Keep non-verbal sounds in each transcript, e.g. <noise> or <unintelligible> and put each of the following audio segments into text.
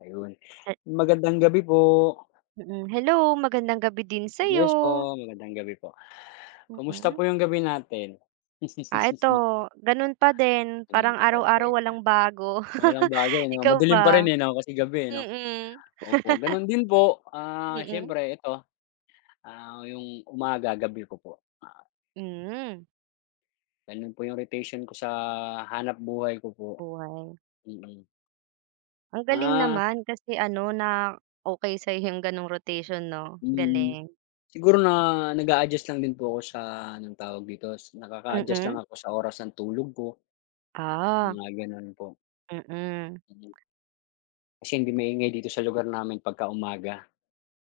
Ayun, Hi! magandang gabi po. Mm, hello, magandang gabi din Yes sa'yo! po, magandang gabi po. Kumusta Mm. po 'yung gabi natin? Ah, eto <laughs> gano'n pa din, Hmm, parang araw-araw walang <unintelligible> bago. Walang <laughs> bago ano? Ikaw Madilim pa rin ba? eh, 'no, kasi gabi eh, 'no? Mm. Opo <laughs> gano'n din po, ah, Mm. siyempre eto, ah, 'yung umaga, gabi ko po. Ma Mhm. Gano'n po 'yung rotation ko sa hanapbuhay ko po, Buhay. mm. Ang galing Ah. naman kasi ano na okey sa'yo 'yung gano'ng rotation, 'no? Mm. Galing! Siguro na nag-a-adjust lang din po ako sa anong tawag dito, nakaka-adjust lang Mm. ako sa oras ng tulog ko, Ah. mga gano'n po. Mm. Kasi hindi maingay dito sa lugar namin pagkaumaga,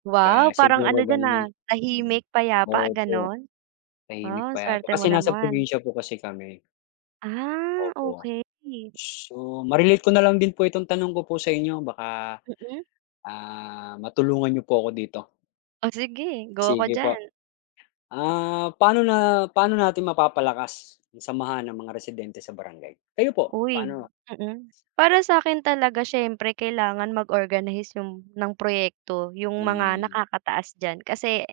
Wow! kaya Parang siguro ano diyan, gano'n 'yun, ah, mm. tahimik payapa Opo, gano'n? tahimik, Ah, payapa swerte mo kasi nasa naman! probinsiya po kasi kami, Ah, opo. okey. So ma-relate ko na lang din po itong tanong ko po sa inyo baka, Mm. ah, matulungan niyo po ako dito. O sige, go ako Sige po. diyan! Ah, paano na paano natin mapapalakas ang samahan ng mga residente sa Barangay? Kayo po Uy! paano? Mm, para sa'kin talaga siyempre kailangan mag-organize 'yung ng proyekto 'yung mga Hmm. nakakataas diyan. Kasi,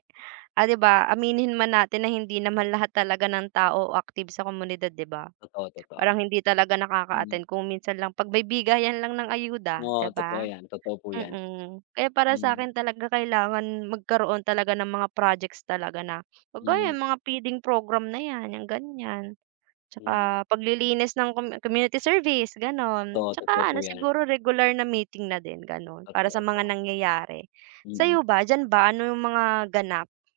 ah, 'di ba, aminin man natin na hindi naman lahat talaga ng tao o active sa komunidad 'di ba? Totoo, Parang totoo. hindi talaga nakaka-attend, Hmm. kung minsan lang pagbigayan lang ng ayuda 'di Oo, totoo ba? 'yan, totoo po 'yan. Mm, kaya para Hmm. sa'kin talaga kailangan magkaroon talaga ng mga projects talaga na kagaya Hmm. 'yung mga feeding program na 'yan, 'yang ganiyan, Hmm. tsaka paglilinis ng com community service gano'n. Totoo, Tsaka totoo po ano 'yan. siguro regular na meeting na din gano'n para sa Totoo mga po. nangyayari. Sa'yo Mm. ba, diyan ba ano 'yung mga ganap?